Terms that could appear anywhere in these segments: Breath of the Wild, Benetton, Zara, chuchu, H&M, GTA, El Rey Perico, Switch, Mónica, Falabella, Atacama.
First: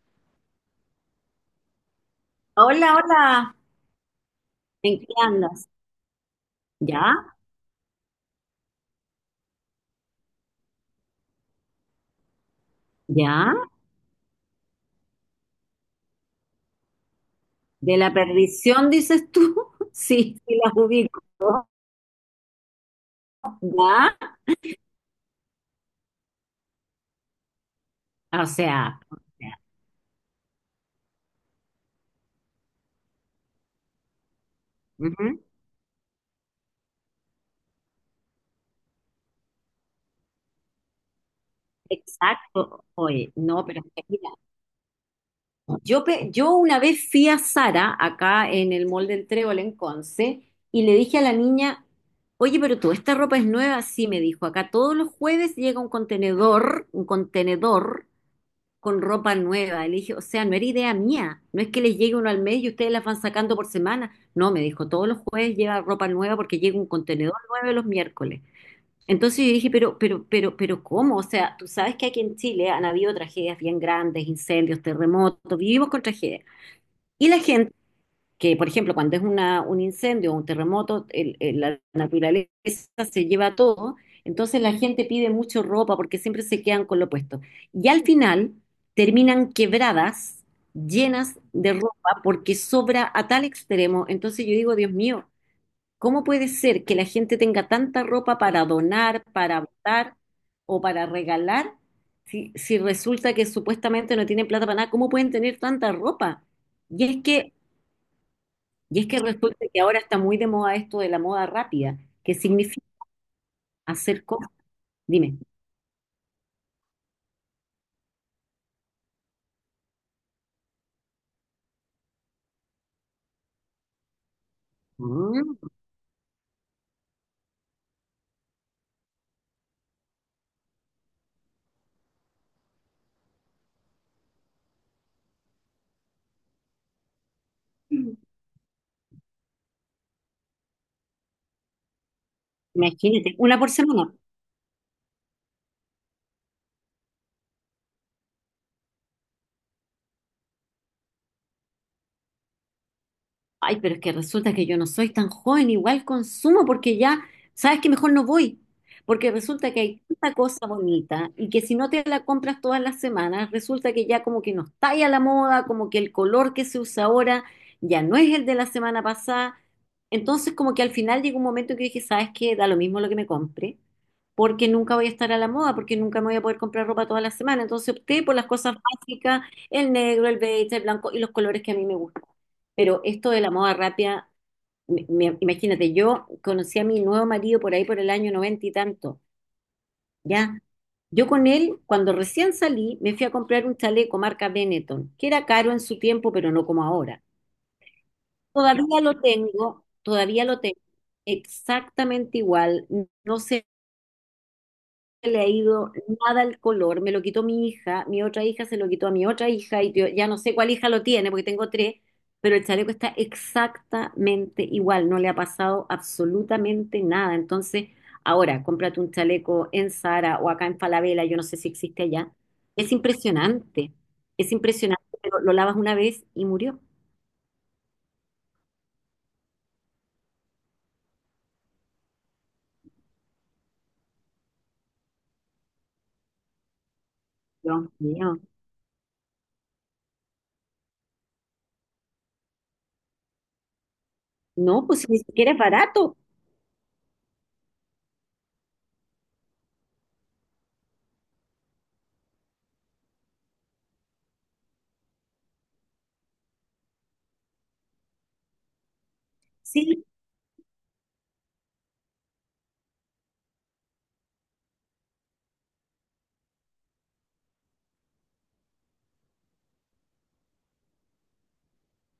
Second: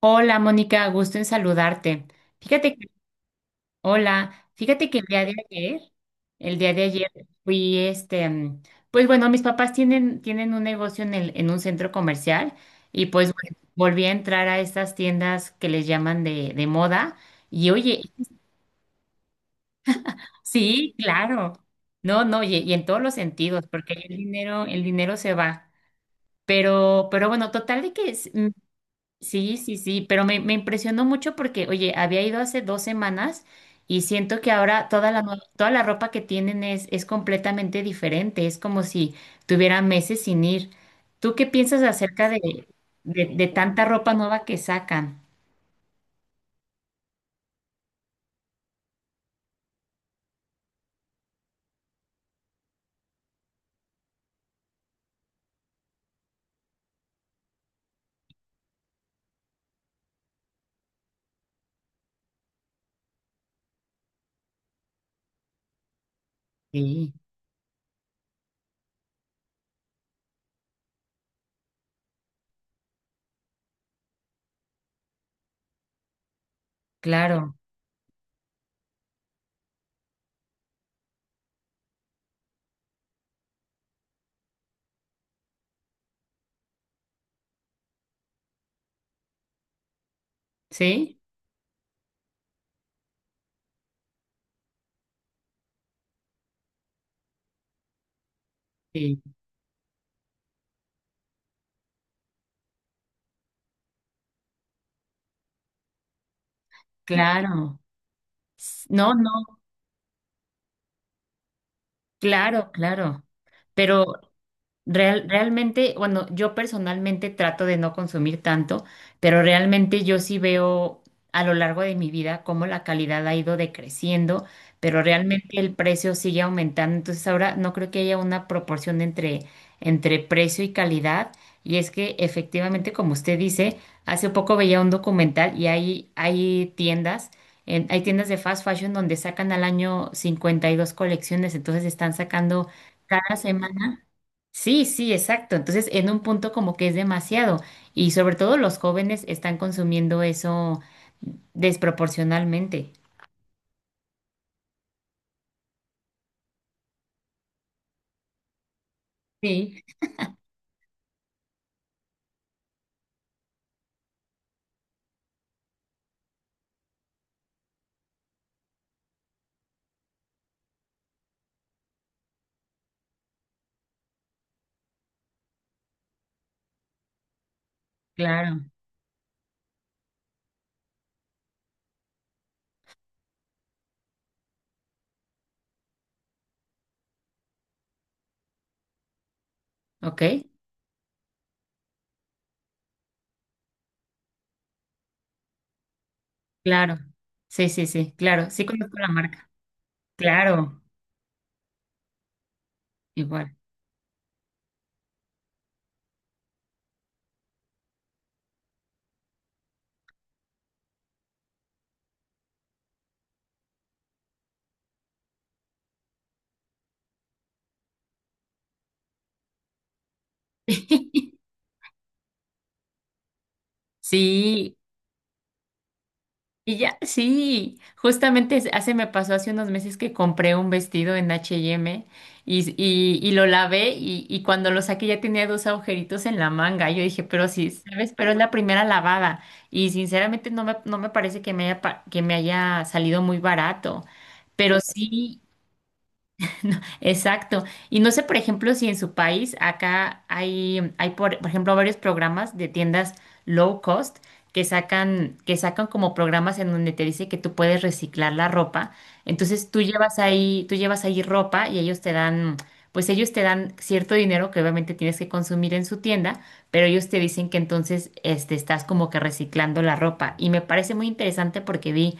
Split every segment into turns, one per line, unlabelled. Hola, Mónica, gusto en saludarte. Fíjate que,
Hola, hola,
hola, fíjate que
¿en
el
qué
día de
andas?
ayer, el día de ayer
¿Ya?
fui este, pues bueno, mis papás tienen un negocio en un centro comercial y pues bueno,
¿Ya?
volví a entrar a estas tiendas que les llaman de moda y
¿De
oye,
la perdición dices tú? Sí, sí, la
sí,
ubico.
claro, no, no, y en todos los sentidos, porque el
¿Ya?
dinero, el dinero se va. Pero bueno, total de que.
O sea, o
Sí,
sea,
sí, sí, pero me impresionó mucho porque, oye, había ido hace 2 semanas y siento que ahora
ujú,
toda la ropa que tienen es completamente diferente, es como si tuviera meses sin ir. ¿Tú qué piensas acerca de,
exacto.
de,
Oye,
de
no, pero
tanta
es que
ropa
mira,
nueva que sacan?
yo una vez fui a Sara, acá en el Mall del Trébol en Conce, y le dije a la niña, oye, pero tú, ¿esta ropa es nueva? Sí, me dijo, acá todos los jueves llega un contenedor con ropa nueva. Y le dije, o sea, no era idea mía. No es que les llegue uno al mes y ustedes las van sacando por semana. No, me dijo, todos los jueves lleva ropa nueva porque llega un
Sí,
contenedor nuevo los miércoles. Entonces yo dije, pero, ¿cómo? O sea, tú sabes que aquí en Chile han habido tragedias bien grandes, incendios, terremotos, vivimos con tragedias. Y la
claro,
gente que, por ejemplo, cuando es una, un incendio o un terremoto, la naturaleza se lleva todo, entonces la gente pide mucho ropa porque siempre se quedan con lo puesto. Y al final terminan quebradas,
¿sí?
llenas de ropa porque sobra a tal extremo. Entonces yo digo, Dios mío, ¿cómo puede ser que la gente tenga tanta ropa para
Sí,
donar, para botar o para regalar? Si, si resulta que supuestamente no tienen plata para nada, ¿cómo pueden tener tanta ropa? Y es que
claro.
y es
No,
que
no,
resulta que ahora está muy de moda esto de la moda rápida, que
claro,
significa
claro. Pero
hacer cosas. Dime,
Realmente, bueno, yo personalmente trato de no consumir tanto, pero realmente yo sí veo a lo largo de mi vida cómo la calidad ha ido decreciendo, pero
mm.
realmente el precio sigue aumentando. Entonces ahora no creo que haya una proporción entre, entre precio y calidad. Y es que efectivamente, como usted dice, hace poco veía un documental y hay tiendas, hay tiendas de fast fashion donde sacan al año 52 colecciones, entonces están sacando.
Imagínate,
Cada
una por
semana.
semana.
Sí, sí, exacto. Entonces, en un punto como que es demasiado y sobre todo los jóvenes están consumiendo eso desproporcionalmente.
Ay, pero es que resulta que yo no soy tan joven, igual consumo porque ya, sabes que mejor no voy, porque resulta
Sí,
que hay tanta cosa bonita y que si no te la compras todas las semanas, resulta que ya como que no está ahí a la moda, como que el color que se usa ahora ya no es el de la semana pasada. Entonces como que al final llegó un momento que dije, ¿sabes qué? Da lo mismo lo que me compre, porque nunca voy a estar a la moda, porque nunca me voy a poder comprar ropa todas las semanas. Entonces opté por las
claro,
cosas básicas, el negro, el beige, el blanco y los colores que a mí me gustan. Pero esto de la moda rápida, imagínate, yo conocí a mi nuevo marido por ahí por el año noventa y tanto,
ok,
¿ya? Yo con él, cuando recién salí, me fui a comprar un chaleco marca Benetton, que era caro en su tiempo, pero no como
claro.
ahora.
Sí, sí, sí, claro. Sí conozco la marca.
Todavía lo tengo
Claro,
exactamente igual, no
igual.
se le ha ido nada el color, me lo quitó mi hija, mi otra hija se lo quitó a mi otra hija y yo ya no sé cuál hija lo tiene porque tengo tres, pero el chaleco está exactamente igual, no le ha pasado absolutamente nada. Entonces, ahora cómprate un chaleco en Zara o acá en Falabella, yo no sé si existe allá. Es impresionante, es
Sí,
impresionante, pero lo lavas una vez y
y
murió.
ya, sí, justamente hace me pasó hace unos meses que compré un vestido en H&M y, y lo lavé y, cuando lo saqué ya tenía dos agujeritos en la manga. Yo dije, pero sí,
Dios
¿sabes? Pero es
mío.
la primera lavada y sinceramente no me parece que me haya salido muy barato. Pero
No, pues si ni
sí,
siquiera es barato.
exacto. Y no sé, por ejemplo, si en su país acá hay por ejemplo, varios programas de tiendas low cost que sacan como programas en donde te dice que tú puedes reciclar la ropa. Entonces tú
Sí,
llevas ahí, tú llevas ahí ropa y pues ellos te dan cierto dinero que obviamente tienes que consumir en su tienda, pero ellos te dicen que entonces estás como que reciclando la ropa. Y me parece muy interesante porque vi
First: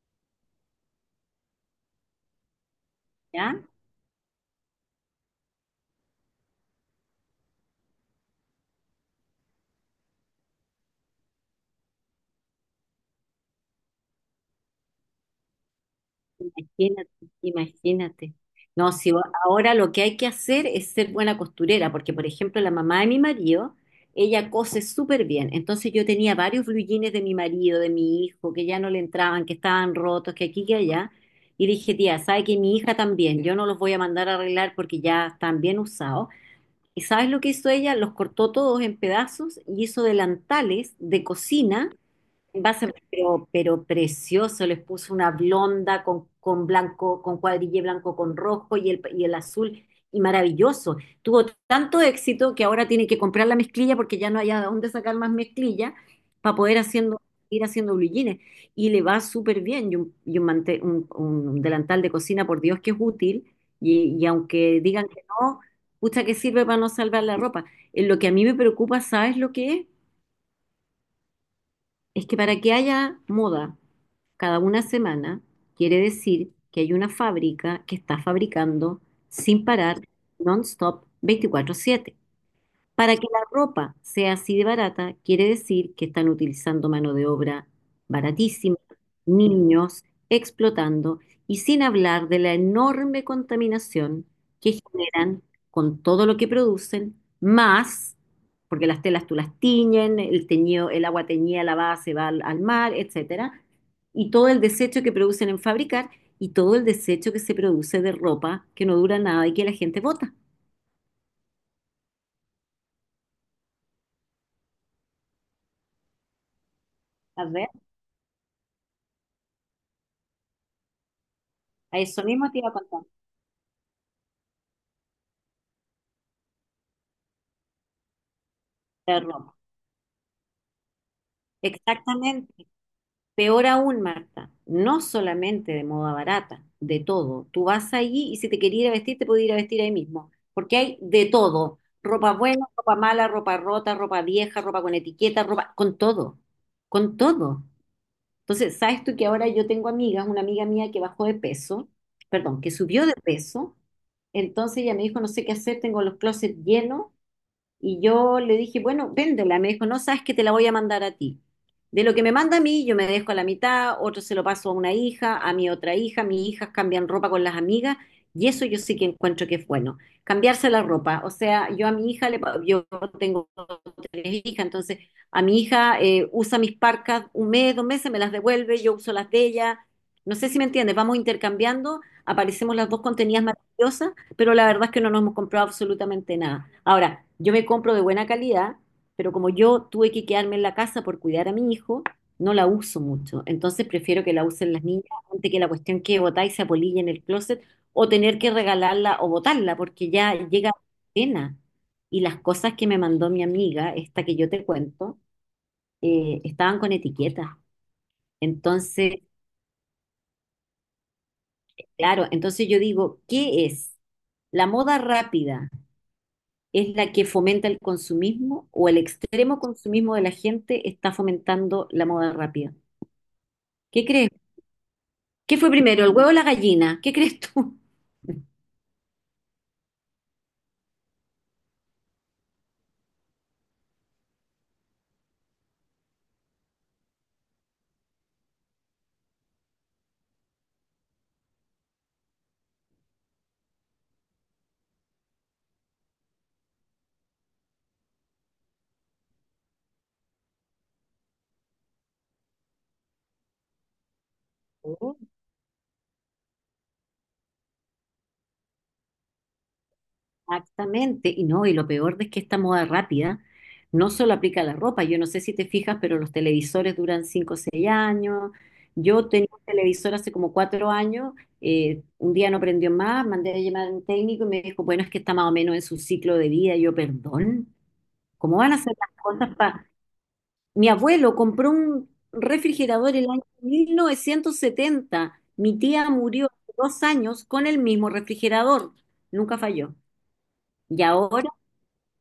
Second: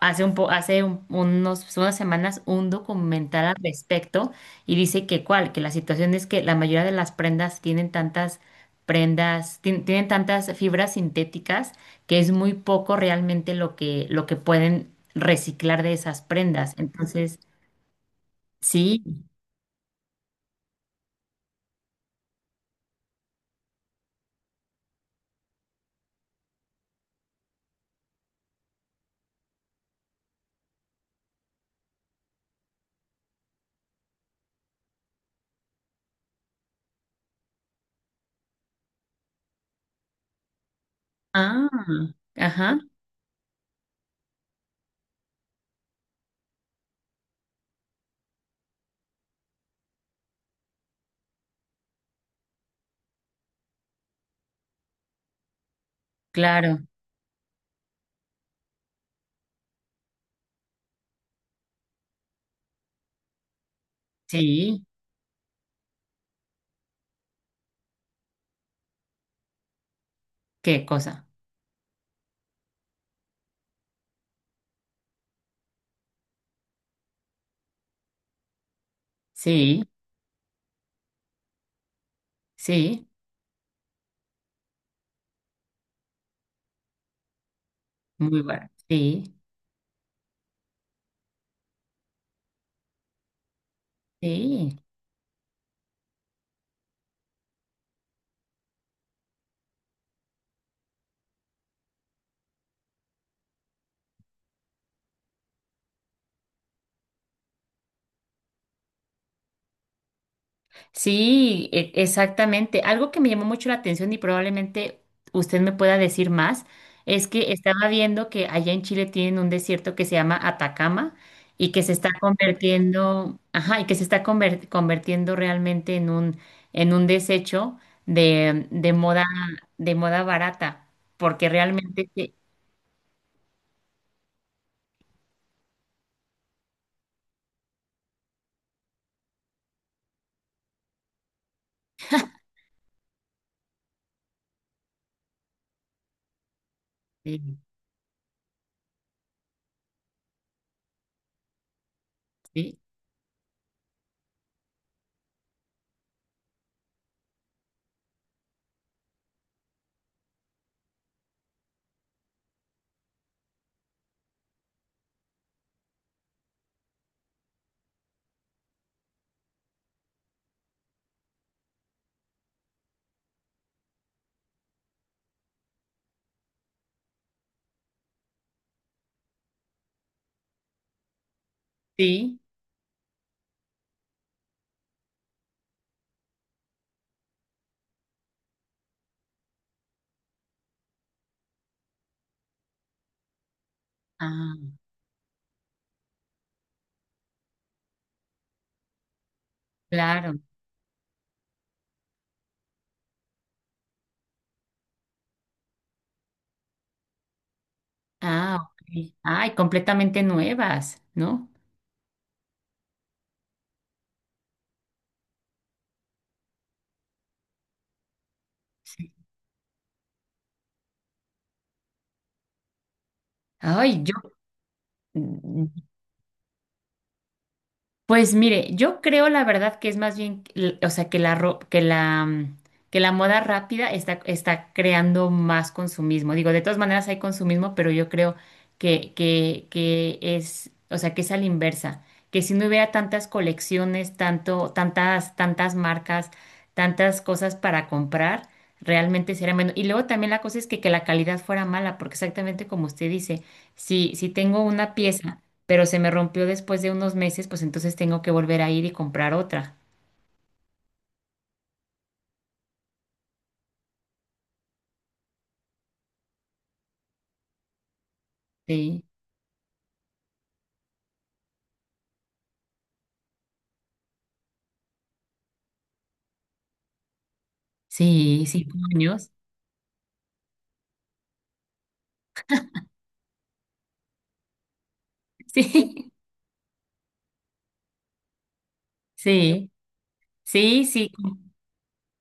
hace un po- hace un- unos, unas semanas un documental al
¿ya?
respecto y dice que cuál, que la situación es que la mayoría de las prendas tienen tantas prendas, tienen tantas fibras sintéticas que es muy poco realmente lo que pueden reciclar de esas prendas.
Imagínate,
Entonces,
imagínate. No,
sí.
si o- ahora lo que hay que hacer es ser buena costurera, porque por ejemplo la mamá de mi marido, ella cose súper bien. Entonces yo tenía varios blue jeans de mi marido, de mi hijo, que ya no le entraban, que estaban rotos, que aquí, que allá. Y dije, tía, ¿sabe que mi hija también? Yo no los voy a mandar a arreglar porque ya están bien usados. ¿Y sabes lo que hizo ella? Los cortó todos en pedazos y hizo delantales de
Ah,
cocina.
ajá,
Base, pero precioso, les puso una blonda con blanco, con cuadrille blanco con rojo y el azul, y maravilloso. Tuvo tanto éxito que ahora tiene que comprar la mezclilla porque ya no hay a dónde sacar más mezclilla para poder
claro.
haciendo, ir haciendo blue jeans. Y le va súper bien. Un delantal de cocina, por Dios, que es útil. Y aunque
Sí,
digan que no, pucha que sirve para no salvar la ropa. Lo que a mí me preocupa, ¿sabes lo que es?
qué cosa.
Es que para que haya moda cada una semana, quiere decir que hay una fábrica que está fabricando sin
Sí,
parar, non-stop, 24/7.
sí,
Para que la ropa sea así de barata, quiere decir que están utilizando mano de obra
muy bueno.
baratísima,
Sí,
niños explotando y sin hablar de la enorme contaminación
sí.
que generan con todo lo que producen, más, porque las telas tú las tiñen, el teñido, el agua teñida lavada se va al, al mar, etcétera, y todo el desecho que producen en fabricar y todo el desecho que se produce de ropa que no dura nada y que la gente bota.
Sí, exactamente. Algo que me llamó mucho la atención y probablemente usted me pueda decir más es
A
que
ver,
estaba viendo que allá en Chile tienen un desierto que se llama Atacama y que se
a
está
eso mismo te iba a contar.
convirtiendo, ajá, y que se está convirtiendo realmente en un desecho de, de
De
moda
ropa.
de moda barata, porque realmente sí,
Exactamente. Peor aún, Marta, no solamente de moda barata, de todo. Tú vas allí y si te quería ir a vestir, te puedes ir a vestir ahí mismo, porque hay de todo. Ropa buena, ropa mala, ropa rota, ropa vieja, ropa con etiqueta, ropa con todo, con
sí,
todo. Entonces, ¿sabes tú que ahora yo tengo amigas, una amiga mía que bajó de peso, perdón, que
sí,
subió de peso, entonces ella me dijo, no sé qué hacer, tengo los closets llenos. Y yo le dije, bueno, véndela. Me dijo, no sabes que te la voy a mandar a ti. De lo que me manda a mí, yo me dejo a la mitad, otro se lo paso a una hija, a mi otra hija, mis hijas cambian ropa con las amigas, y eso yo sí que encuentro que es bueno. Cambiarse la ropa. O sea, yo a mi hija, le, pa- yo tengo tres hijas, entonces a mi hija usa mis parcas un mes, 2 meses, me las devuelve, yo uso las de ella. No sé si me entiendes, vamos intercambiando,
sí,
aparecemos las dos contenidas maravillosas, pero la verdad es que no nos hemos comprado absolutamente nada. Ahora, yo me compro de buena calidad, pero como yo tuve que quedarme en la casa por cuidar a mi hijo, no la uso mucho. Entonces prefiero que la usen
ah,
las niñas antes que la cuestión que botar y se apolille en el closet o tener que regalarla o botarla porque ya
claro.
llega pena. Y las cosas que me mandó mi amiga, esta que yo te cuento, estaban con etiquetas.
Ah,
Entonces,
ok. Ay, completamente nuevas, ¿no?
claro, entonces yo digo, ¿qué es? La moda rápida es la que fomenta el consumismo o el
Sí.
extremo consumismo de la gente está fomentando la moda rápida.
Ay,
¿Qué
yo.
crees? ¿Qué fue
Mm,
primero, el huevo o la gallina? ¿Qué crees tú?
Pues mire, yo creo la verdad que es más bien, o sea, que la, ro- que la, mm, que la moda rápida está creando más consumismo. Digo, de todas maneras hay consumismo, pero yo creo que es, o sea, que es a la inversa. Que si no hubiera tantas colecciones, tantas marcas, tantas cosas para comprar, realmente sería menos. Y luego también la cosa es que la calidad fuera mala, porque exactamente como usted dice, si tengo una
Oh,
pieza pero se me rompió después de unos meses, pues entonces tengo que volver a ir y comprar otra.
exactamente. Y no, y lo peor es que esta moda rápida no solo aplica a la ropa. Yo no sé si te fijas, pero los televisores duran 5 o 6 años.
Sí,
Yo tenía un televisor hace como 4 años. Un día no prendió más, mandé a llamar a un técnico y me dijo, bueno, es que está más o menos en su ciclo de vida. Y yo, perdón,
sí,
¿cómo van a
cinco
hacer las
años.
cosas? Mi abuelo compró un refrigerador el año 1970. Mi tía murió hace 2 años con el mismo refrigerador. Nunca
Sí,
falló.
sí,
Y
sí, sí,
ahora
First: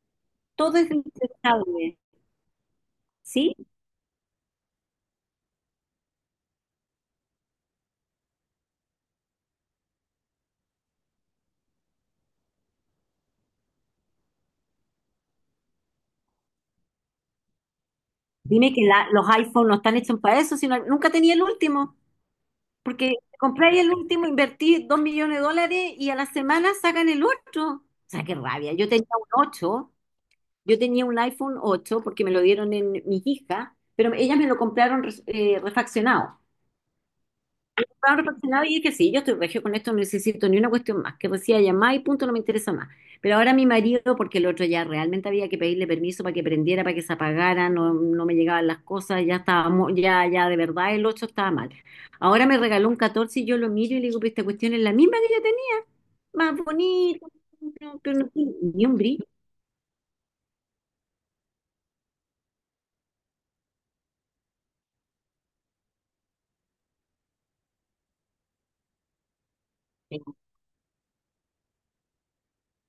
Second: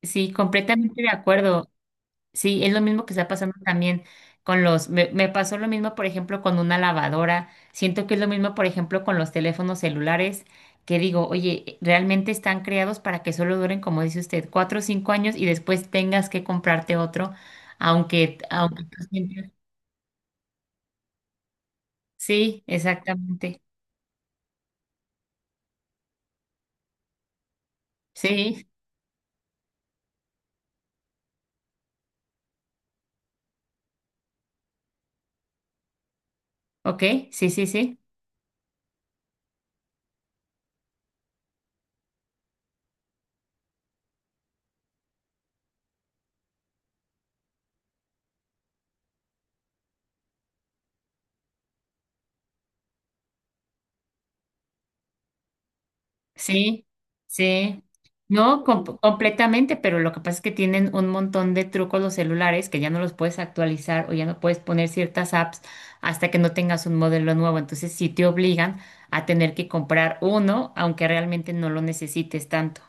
sí,
todo es
completamente de acuerdo.
desechable.
Sí, es lo mismo que está pasando
¿Sí?
también me pasó lo mismo, por ejemplo, con una lavadora. Siento que es lo mismo, por ejemplo, con los teléfonos celulares, que digo, oye, realmente están creados para que solo duren, como dice usted, 4 o 5 años y después tengas que comprarte otro, aunque,
Dime que
aunque tú
la- los
sientas.
iPhones no están hechos para eso, sino nunca tenía el último.
Sí,
Porque
exactamente.
compré el último, invertí 2 millones de dólares y a la semana sacan el otro. O sea, qué
Sí,
rabia. Yo tenía un 8, yo tenía un iPhone 8 porque me lo dieron en mi hija, pero ellas me lo compraron res- refaccionado.
ok, sí, sí, sí,
Estaba reflexionada y dije, sí, yo estoy regio con esto, no necesito ni una cuestión más, que decía llamar y punto, no me interesa más. Pero ahora mi marido, porque el otro ya realmente había que pedirle permiso para que prendiera, para que se apagara, no, no me llegaban las cosas, ya estábamos, ya, ya de verdad el 8 estaba mal. Ahora me regaló un 14 y yo lo miro y le digo, pero esta cuestión es la misma que yo tenía, más
sí,
bonita,
sí.
no- pero no tiene
No,
ni un brillo.
completamente, pero lo que pasa es que tienen un montón de trucos los celulares que ya no los puedes actualizar o ya no puedes poner ciertas apps hasta que no tengas un modelo nuevo. Entonces sí te obligan a tener que comprar uno, aunque realmente no lo necesites tanto.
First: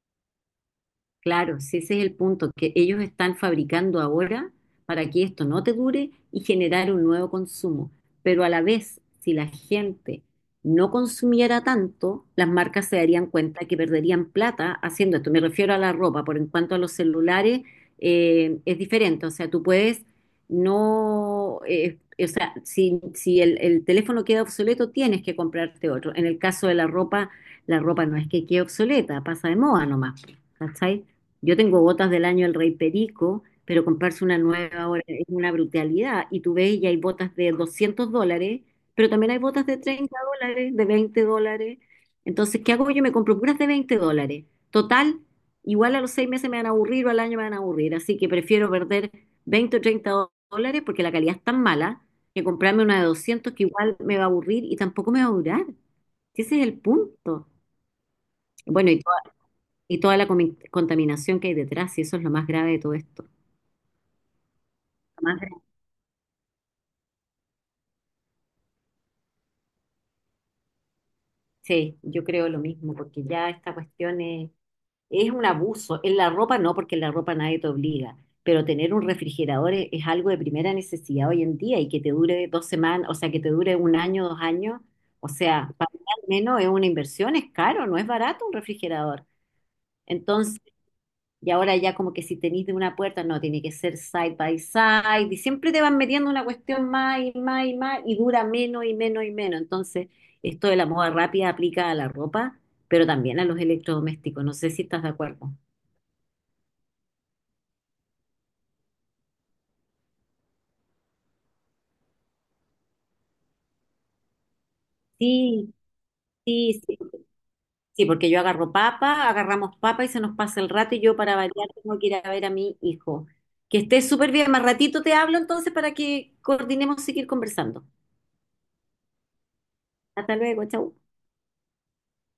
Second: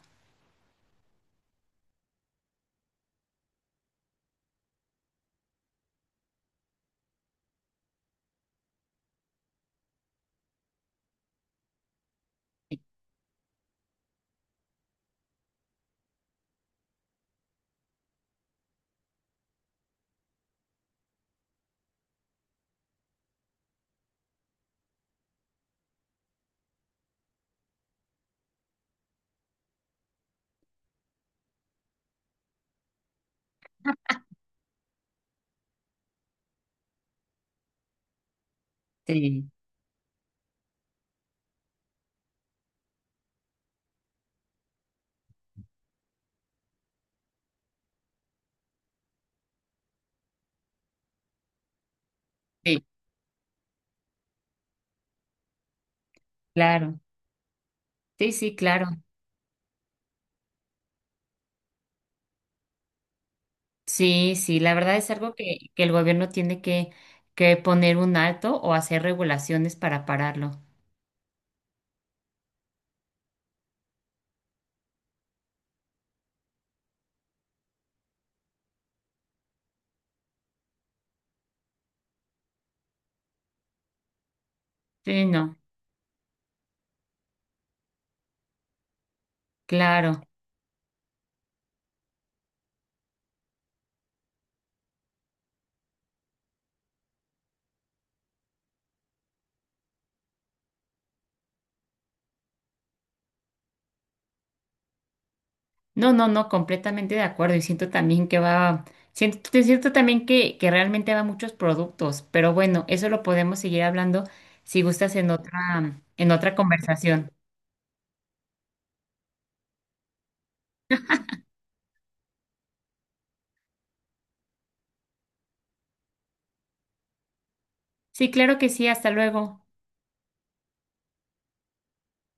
Claro, si ese es el punto, que ellos están fabricando ahora para que esto no te dure y generar un nuevo consumo. Pero a la vez, si la gente no consumiera tanto, las marcas se darían cuenta que perderían plata haciendo esto. Me refiero a la ropa, por en cuanto a los celulares, es diferente. O sea, tú puedes no, o sea, si el teléfono queda obsoleto, tienes que comprarte otro. En el caso de la ropa no es que quede obsoleta, pasa de moda nomás. ¿Cachai? Yo tengo botas del año El Rey Perico, pero comprarse una nueva ahora es una brutalidad. Y tú ves, y hay botas de 200 dólares, pero también hay
Sí,
botas de 30 dólares, de 20 dólares. Entonces, ¿qué hago yo? Me compro puras de 20 dólares. Total, igual a los 6 meses me van a aburrir o al año me van a aburrir. Así que prefiero perder 20 o 30 dólares porque la calidad es tan mala que
sí,
comprarme una de 200 que igual me va a aburrir y tampoco me va a durar. Ese es el
claro.
punto.
Sí, sí, claro.
Bueno, y toda la contaminación que hay detrás, y eso es lo más grave de todo esto.
Sí, sí, la verdad es algo
Más de-
que el gobierno tiene que poner un alto o hacer regulaciones para pararlo.
Sí, yo creo lo mismo, porque ya esta cuestión es un abuso. En la ropa no, porque en la ropa nadie te obliga, pero tener un refrigerador es algo de primera necesidad hoy en día y que te dure 2 semanas, o sea, que te dure un año, 2 años,
Sí,
o
no,
sea, para mí al menos es una inversión, es caro, no es barato un refrigerador.
claro.
Entonces y ahora ya como que si tenís de una puerta, no, tiene que ser side by side. Y siempre te van metiendo una cuestión más y más y más y dura menos y menos y menos. Entonces, esto de la moda rápida aplica a la ropa, pero también a los electrodomésticos. No sé si estás de acuerdo.
No, no, no, completamente de acuerdo. Y siento también que va, te siento también que realmente va a muchos productos, pero bueno, eso lo podemos seguir hablando si gustas en
Sí,
otra, en otra
sí, sí.
conversación.
Sí, porque yo agarro papa, agarramos papa y se nos pasa el rato y yo para variar tengo que ir a ver a mi hijo. Que estés súper bien. Más ratito te hablo entonces para que coordinemos seguir conversando.
Sí, claro que sí, hasta luego.
Hasta luego, chau.